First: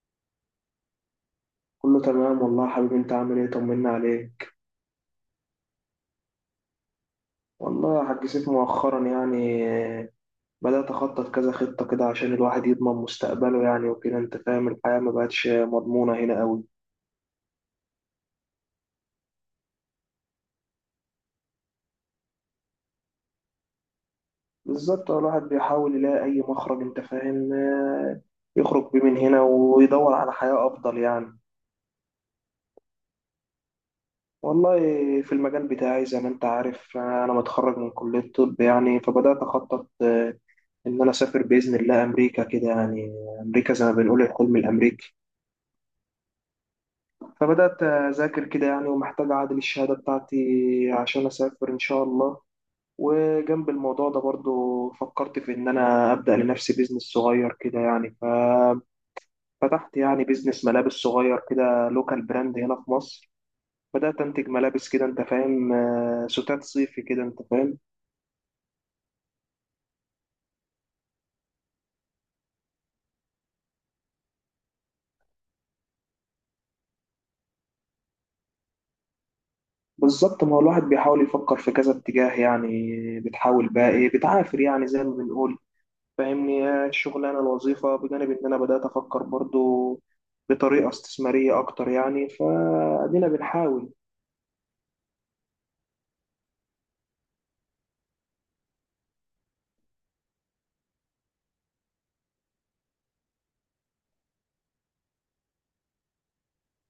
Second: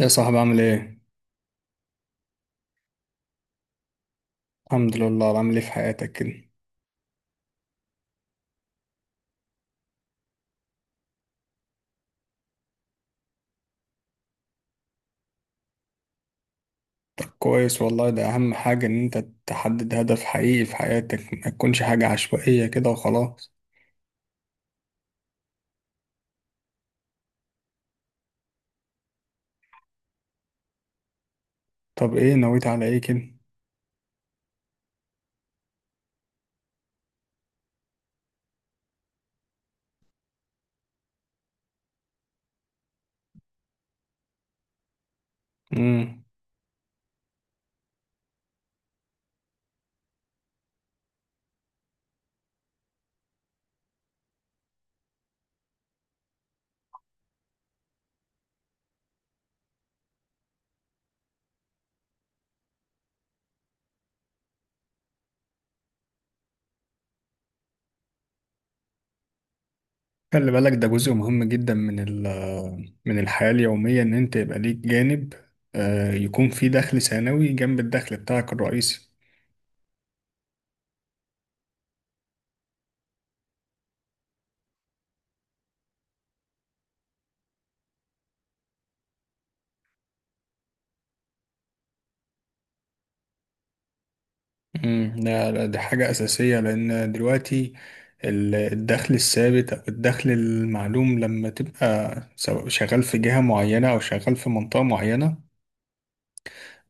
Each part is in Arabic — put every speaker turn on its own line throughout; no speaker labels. يا صاحبي، عامل ايه؟
كله تمام والله يا حبيبي. انت عامل ايه؟ طمنا عليك.
الحمد لله. عامل ايه في حياتك كده؟
والله يا حاج سيف مؤخرا يعني، بدأت أخطط كذا خطة كده عشان الواحد يضمن مستقبله يعني وكده انت فاهم. الحياة ما بقتش مضمونة هنا قوي.
طب كويس والله، ده أهم حاجة إن أنت تحدد هدف حقيقي في حياتك، ما تكونش حاجة عشوائية كده وخلاص.
بالظبط، الواحد بيحاول يلاقي أي مخرج، انت فاهم، يخرج بيه من هنا ويدور على حياة أفضل يعني.
طب ايه نويت على ايه كده؟
والله في المجال بتاعي زي ما انت عارف، أنا متخرج من كلية الطب يعني، فبدأت أخطط إن أنا أسافر بإذن الله أمريكا كده يعني. أمريكا زي ما بنقول الحلم الأمريكي.
مم.
فبدأت أذاكر كده يعني، ومحتاج أعادل الشهادة بتاعتي عشان أسافر إن شاء الله. وجنب الموضوع ده برضو فكرت في إن أنا أبدأ لنفسي بيزنس صغير كده يعني، ففتحت يعني بيزنس ملابس صغير كده، لوكال براند هنا في مصر. بدأت أنتج ملابس كده أنت فاهم، ستات صيفي كده أنت فاهم.
خلي بالك، ده جزء مهم جدا من الحياة اليومية، إن أنت يبقى ليك جانب يكون فيه دخل ثانوي جنب الدخل بتاعك الرئيسي.
بالظبط، ما هو الواحد بيحاول يفكر في كذا اتجاه يعني. بتحاول بقى إيه، بتعافر يعني زي ما بنقول. فاهمني، هي الشغلانة الوظيفة بجانب إن أنا بدأت أفكر برضو بطريقة استثمارية أكتر يعني، فأدينا بنحاول.
لا لا، دي حاجة أساسية، لأن دلوقتي الدخل الثابت أو الدخل المعلوم، لما تبقى سواء شغال في جهة معينة أو شغال في منطقة معينة،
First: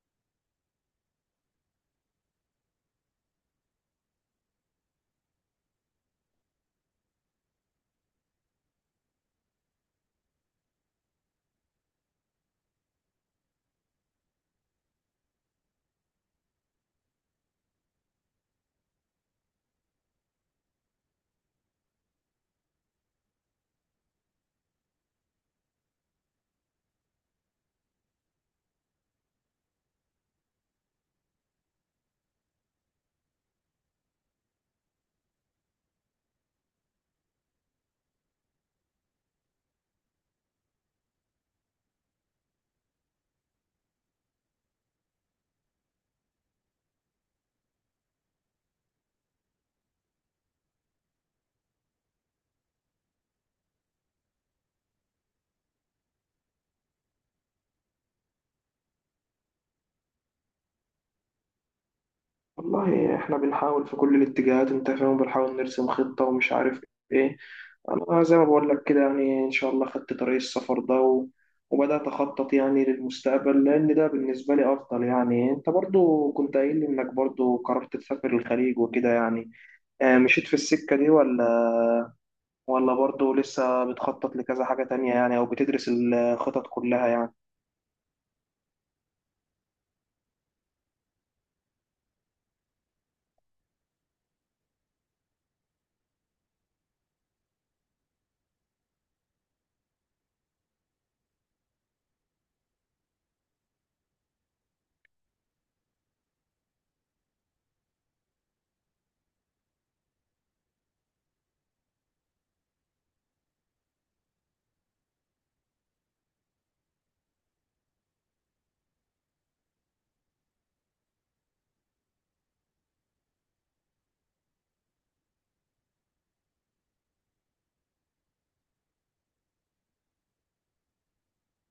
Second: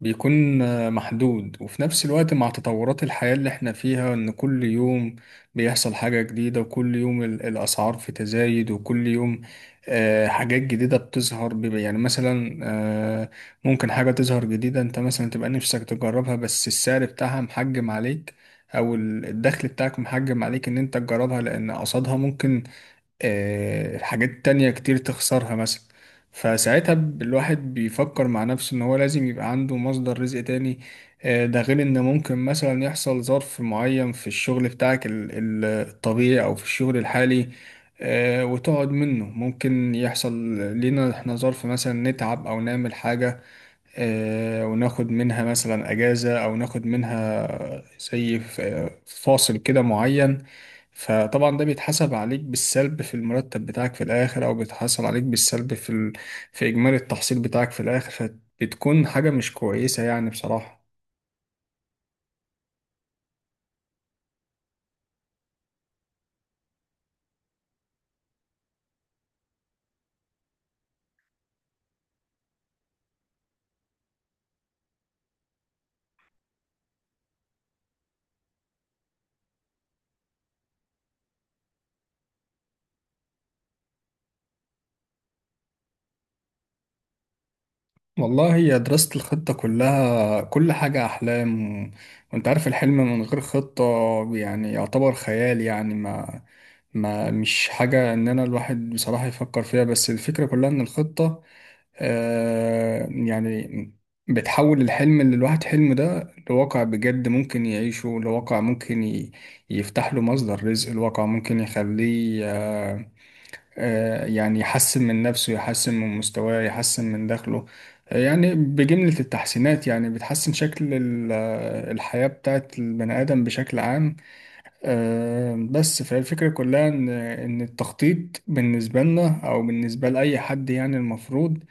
بيكون محدود، وفي نفس الوقت مع تطورات الحياة اللي احنا فيها، ان كل يوم بيحصل حاجة جديدة، وكل يوم الأسعار في تزايد، وكل يوم حاجات جديدة بتظهر. يعني مثلا ممكن حاجة تظهر جديدة انت مثلا تبقى نفسك تجربها، بس السعر بتاعها محجم عليك، او الدخل بتاعك محجم عليك ان انت تجربها، لان قصادها ممكن حاجات تانية كتير تخسرها مثلا. فساعتها الواحد بيفكر مع نفسه ان هو لازم يبقى عنده مصدر رزق تاني. ده غير ان ممكن مثلا يحصل ظرف معين في الشغل بتاعك الطبيعي، او في الشغل الحالي وتقعد منه. ممكن يحصل لينا احنا ظرف، مثلا نتعب او نعمل حاجة وناخد منها مثلا أجازة، أو ناخد منها زي فاصل كده معين. فطبعا ده بيتحسب عليك بالسلب في المرتب بتاعك في الآخر، أو بيتحسب عليك بالسلب في في إجمالي التحصيل بتاعك في الآخر. فبتكون حاجة مش كويسة يعني بصراحة.
والله إحنا بنحاول في كل الاتجاهات أنت فاهم، بنحاول نرسم خطة ومش عارف إيه. أنا زي ما بقول لك كده يعني، إن شاء الله خدت طريق السفر ده وبدأت أخطط يعني للمستقبل، لأن ده بالنسبة لي أفضل يعني. أنت برضو كنت قايل لي إنك برضو قررت تسافر الخليج وكده يعني، مشيت في السكة دي ولا برضه لسه بتخطط لكذا حاجة تانية يعني، أو بتدرس الخطط كلها يعني؟
والله هي دراسة الخطة كلها، كل حاجة أحلام، وأنت عارف الحلم من غير خطة يعني يعتبر خيال، يعني ما ما مش حاجة إن أنا الواحد بصراحة يفكر فيها، بس الفكرة كلها إن الخطة يعني بتحول الحلم اللي الواحد حلمه ده لواقع بجد ممكن يعيشه، لواقع ممكن يفتح له مصدر رزق، الواقع ممكن يخليه يعني يحسن من نفسه، يحسن من مستواه، يحسن من دخله، يعني بجملة التحسينات، يعني بتحسن شكل الحياة بتاعت البني آدم بشكل عام. بس، فالفكرة كلها إن التخطيط بالنسبة لنا أو بالنسبة لأي حد، يعني المفروض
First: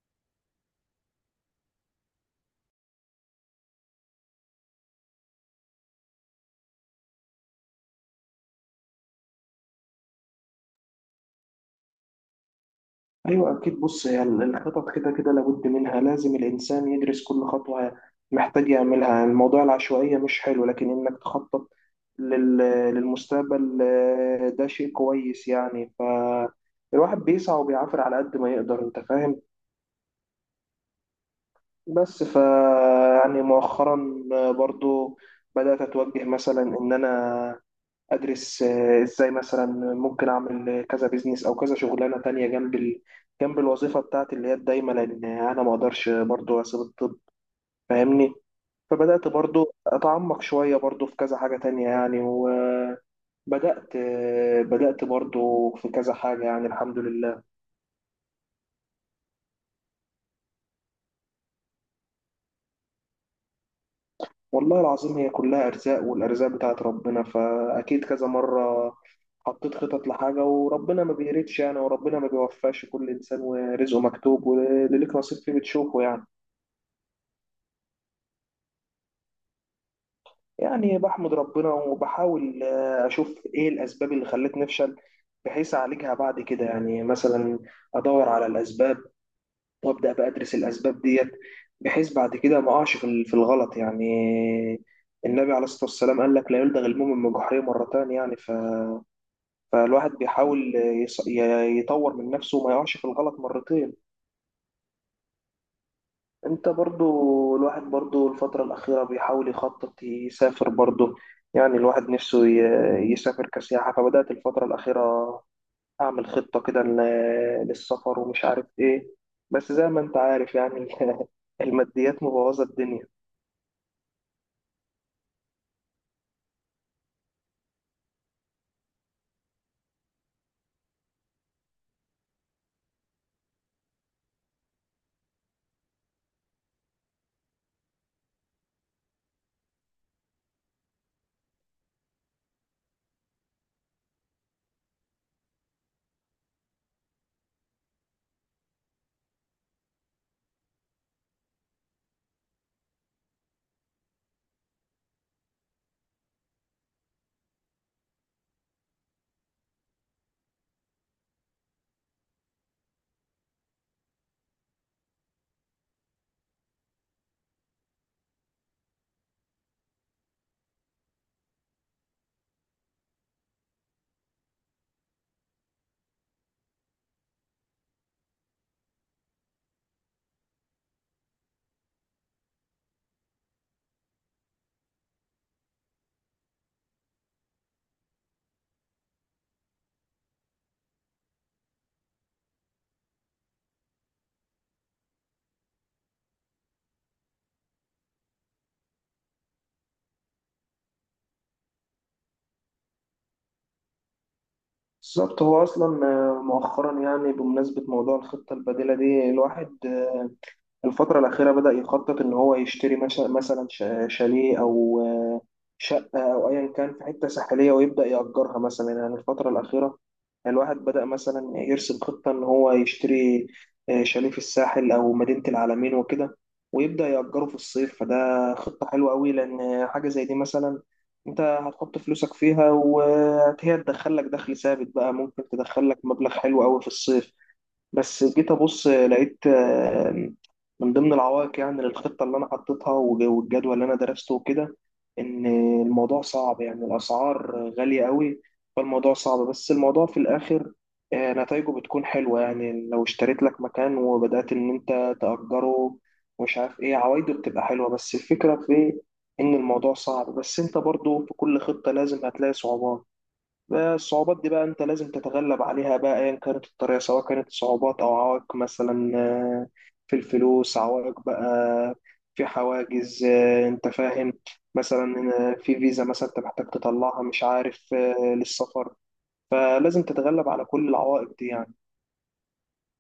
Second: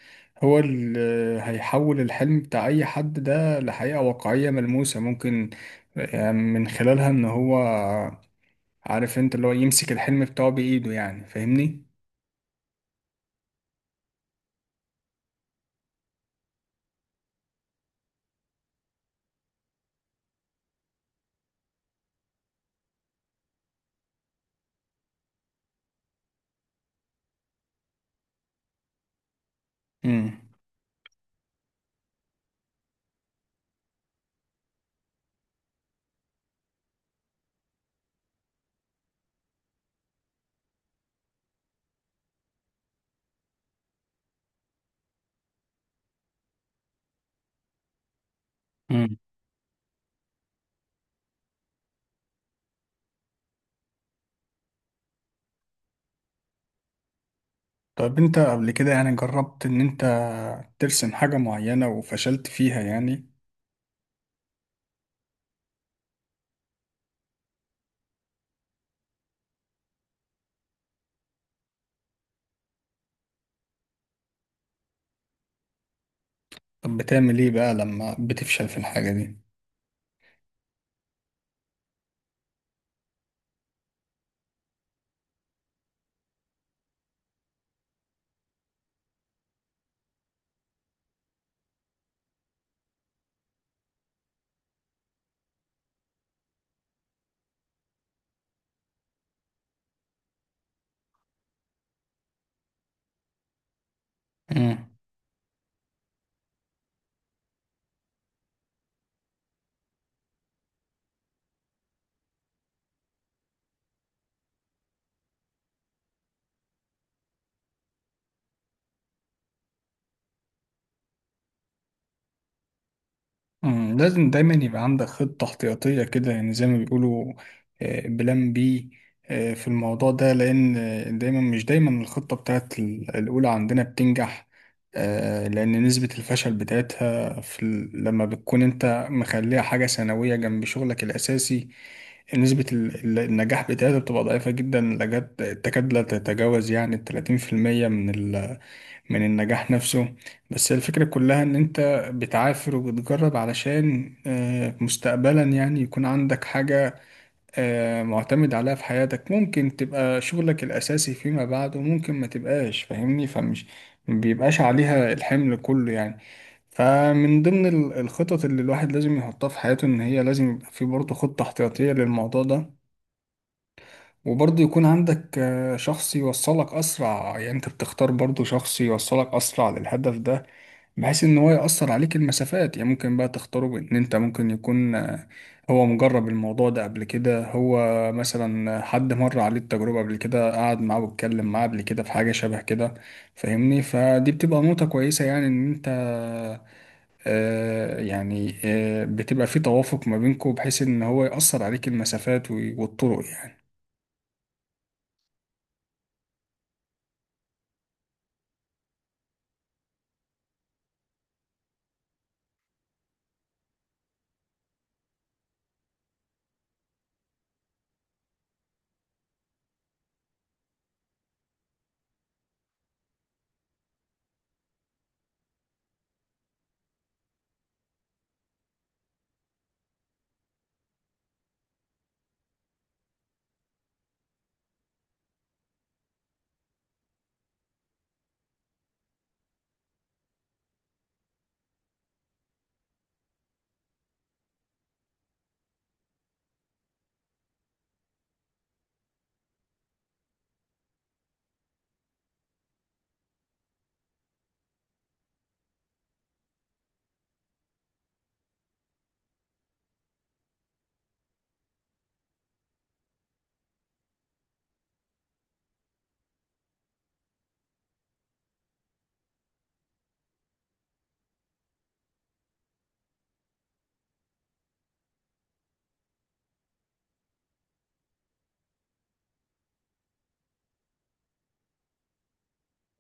هو اللي هيحول الحلم بتاع أي حد ده لحقيقة واقعية ملموسة، ممكن من خلالها، إن هو عارف أنت، اللي هو يمسك الحلم بتاعه بإيده، يعني فاهمني؟
أيوة أكيد. بص، هي الخطط كده كده لابد منها، لازم الإنسان يدرس كل خطوة محتاج يعملها. الموضوع العشوائية مش حلو، لكن إنك تخطط لل- للمستقبل، ده شيء كويس يعني. فالواحد بيسعى وبيعافر على قد ما يقدر أنت فاهم.
مم.
بس يعني مؤخرا برضه بدأت أتوجه مثلا إن أنا ادرس ازاي مثلا ممكن اعمل كذا بيزنس او كذا شغلانه تانية جنب جنب الوظيفه بتاعتي اللي هي الدايمه، لان انا ما اقدرش برضو اسيب الطب. فاهمني؟
مم.
فبدات برضو اتعمق شويه برضو في كذا حاجه تانية يعني، وبدات بدات برضو في كذا حاجه يعني، الحمد لله.
طب انت قبل كده يعني جربت ان انت ترسم حاجة معينة وفشلت فيها يعني؟
والله العظيم هي كلها ارزاق، والارزاق بتاعت ربنا. فاكيد كذا مره حطيت خطط لحاجة وربنا ما بيردش يعني، وربنا ما بيوفقش كل إنسان، ورزقه مكتوب، واللي ليك نصيب فيه بتشوفه يعني.
طب بتعمل ايه بقى لما بتفشل في الحاجة
يعني بحمد ربنا وبحاول أشوف إيه الأسباب اللي خلتني أفشل، بحيث أعالجها بعد كده يعني. مثلا أدور على الأسباب، وأبدأ بقى أدرس الأسباب ديت، بحيث بعد كده ما أقعش في في الغلط يعني. النبي عليه الصلاة والسلام قال لك لا يلدغ المؤمن من جحره مرتان يعني، فالواحد بيحاول يطور من نفسه وما يقعش في الغلط مرتين.
دي؟
انت برضو، الواحد برضو الفترة الأخيرة بيحاول يخطط يسافر برضو يعني. الواحد نفسه يسافر كسياحة. فبدأت الفترة الأخيرة أعمل خطة كده للسفر ومش عارف إيه. بس زي ما أنت عارف يعني الماديات مبوظة الدنيا.
لازم دايما يبقى عندك خطة احتياطية كده، يعني زي ما بيقولوا، بلان بي في الموضوع ده، لأن دايما مش دايما الخطة بتاعت الأولى عندنا بتنجح. لأن نسبة الفشل بتاعتها في لما بتكون أنت مخليها حاجة ثانوية جنب شغلك الأساسي، نسبة النجاح بتاعتها بتبقى ضعيفة جدا لجد، تكاد لا تتجاوز يعني 30% من من النجاح نفسه. بس الفكرة كلها ان انت بتعافر وبتجرب، علشان مستقبلا يعني يكون عندك حاجة معتمد عليها في حياتك، ممكن تبقى شغلك الاساسي فيما بعد وممكن ما تبقاش، فاهمني؟ فمش ما بيبقاش عليها الحمل كله يعني. فمن ضمن الخطط اللي الواحد لازم يحطها في حياته، ان هي لازم يبقى في برضه خطة احتياطية للموضوع ده. وبرضه يكون عندك شخص يوصلك أسرع، يعني أنت بتختار برضه شخص يوصلك أسرع للهدف ده، بحيث إن هو يأثر عليك المسافات، يعني ممكن بقى تختاره بإن أنت، ممكن يكون هو مجرب الموضوع ده قبل كده، هو مثلا حد مر عليه التجربة قبل كده، قعد معاه واتكلم معاه قبل كده في حاجة شبه كده، فاهمني؟ فدي بتبقى نقطة كويسة، يعني إن أنت يعني بتبقى في توافق ما بينكم، بحيث إن هو يأثر عليك المسافات والطرق يعني.
بالظبط، هو أصلا مؤخرا يعني، بمناسبة موضوع الخطة البديلة دي، الواحد الفترة الأخيرة بدأ يخطط إن هو يشتري مثلا شاليه أو شقة، أو أيا كان في حتة ساحلية ويبدأ يأجرها مثلا يعني. الفترة الأخيرة الواحد بدأ مثلا يرسم خطة إن هو يشتري شاليه في الساحل أو مدينة العلمين وكده، ويبدأ يأجره في الصيف. فده خطة حلوة أوي، لأن حاجة زي دي مثلا أنت هتحط فلوسك فيها، وهي تدخلك دخل ثابت بقى. ممكن تدخلك مبلغ حلو أوي في الصيف. بس جيت ابص لقيت من ضمن العوائق يعني للخطه اللي انا حطيتها والجدول اللي انا درسته وكده، ان الموضوع صعب يعني، الاسعار غاليه قوي. فالموضوع صعب، بس الموضوع في الاخر نتائجه بتكون حلوه يعني. لو اشتريت لك مكان وبدات ان انت تاجره ومش عارف ايه، عوايده بتبقى حلوه. بس الفكره في ان الموضوع صعب. بس انت برضو في كل خطه لازم هتلاقي صعوبات. الصعوبات دي بقى انت لازم تتغلب عليها، بقى ايا كانت الطريقة، سواء كانت صعوبات او عوائق. مثلا، في الفلوس عوائق بقى، في حواجز، انت فاهم. مثلا، في فيزا مثلا انت محتاج تطلعها، مش عارف، للسفر. فلازم تتغلب على كل العوائق دي يعني.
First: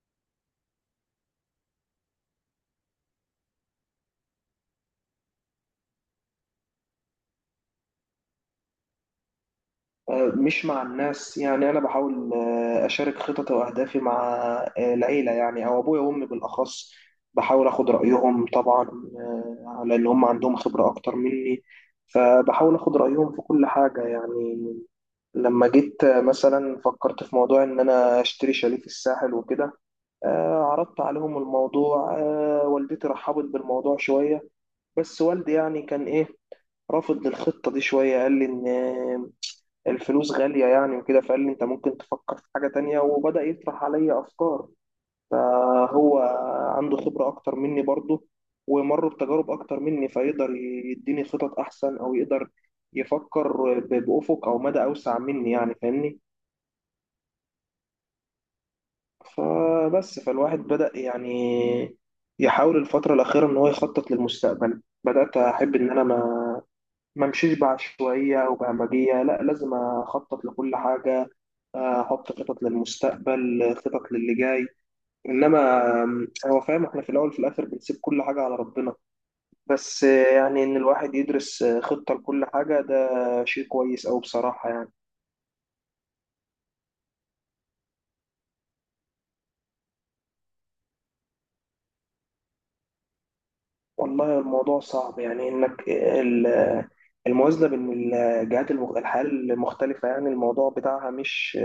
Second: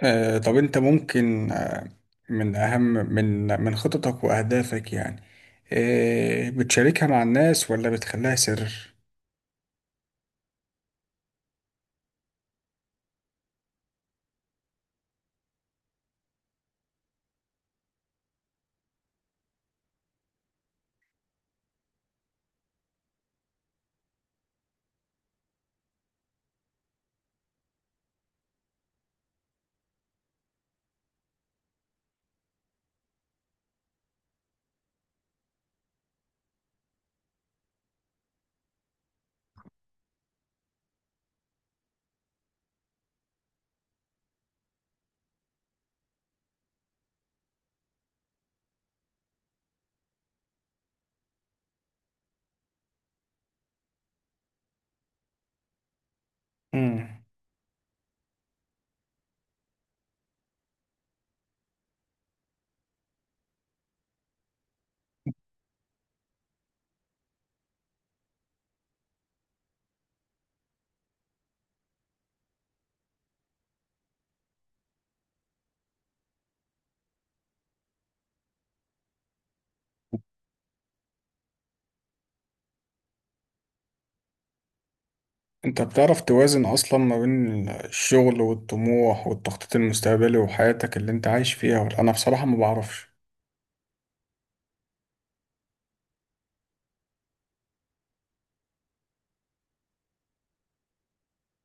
طب انت ممكن من اهم، من من خططك واهدافك، يعني بتشاركها مع الناس ولا بتخليها سر؟
مش مع الناس يعني. أنا بحاول أشارك خططي وأهدافي مع العيلة يعني، أو أبويا وأمي بالأخص. بحاول أخد رأيهم طبعا، على اللي هم عندهم خبرة أكتر مني. فبحاول أخد رأيهم في كل حاجة يعني. لما جيت مثلا فكرت في موضوع إن أنا أشتري شاليه في الساحل وكده، عرضت عليهم الموضوع. والدتي رحبت بالموضوع شوية، بس والدي يعني كان إيه، رافض للخطة دي شوية. قال لي إن الفلوس غالية يعني وكده. فقال لي انت ممكن تفكر في حاجة تانية، وبدأ يطرح عليا افكار. فهو عنده خبرة اكتر مني برضه، ومر بتجارب اكتر مني، فيقدر يديني خطط احسن، او يقدر يفكر بأفق او مدى اوسع مني يعني، فاهمني.
مم.
فبس، فالواحد بدأ يعني يحاول الفترة الأخيرة إن هو يخطط للمستقبل. بدأت أحب إن أنا ما امشيش بعشوائية أو بهمجية. لا، لازم أخطط لكل حاجة، أحط خطط للمستقبل، خطط للي جاي. إنما هو فاهم إحنا في الأول وفي الآخر بنسيب كل حاجة على ربنا. بس يعني إن الواحد يدرس خطة لكل حاجة ده شيء كويس أوي بصراحة يعني.
انت بتعرف توازن اصلا ما بين الشغل والطموح والتخطيط المستقبلي وحياتك اللي انت عايش فيها، ولا انا بصراحة ما بعرفش؟
والله الموضوع صعب يعني، إنك الموازنة بين الجهات الحياة المختلفة يعني، الموضوع بتاعها مش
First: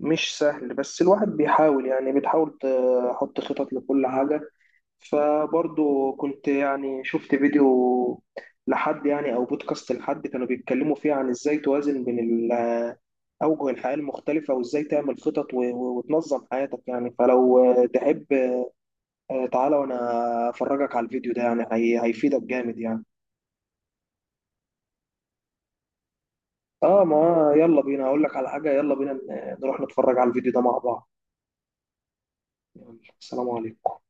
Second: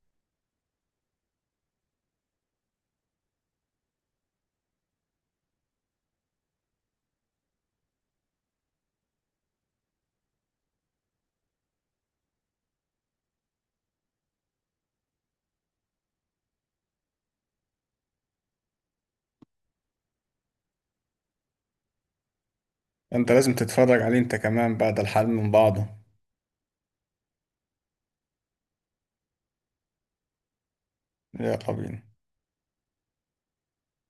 مش سهل. بس الواحد بيحاول يعني، بتحاول تحط خطط لكل حاجة. فبرضه كنت يعني شفت فيديو لحد يعني، أو بودكاست لحد كانوا بيتكلموا فيه عن إزاي توازن بين أوجه الحياة المختلفة، وإزاي تعمل خطط وتنظم حياتك يعني. فلو تحب، تعالى وأنا أفرجك على الفيديو ده، يعني هيفيدك جامد يعني.
انت لازم تتفرج عليه انت كمان بعد الحل من بعضه.
آه، ما يلا بينا. أقول لك على حاجة، يلا بينا نروح نتفرج على الفيديو ده مع بعض.
يلا بينا.
يلا، السلام عليكم.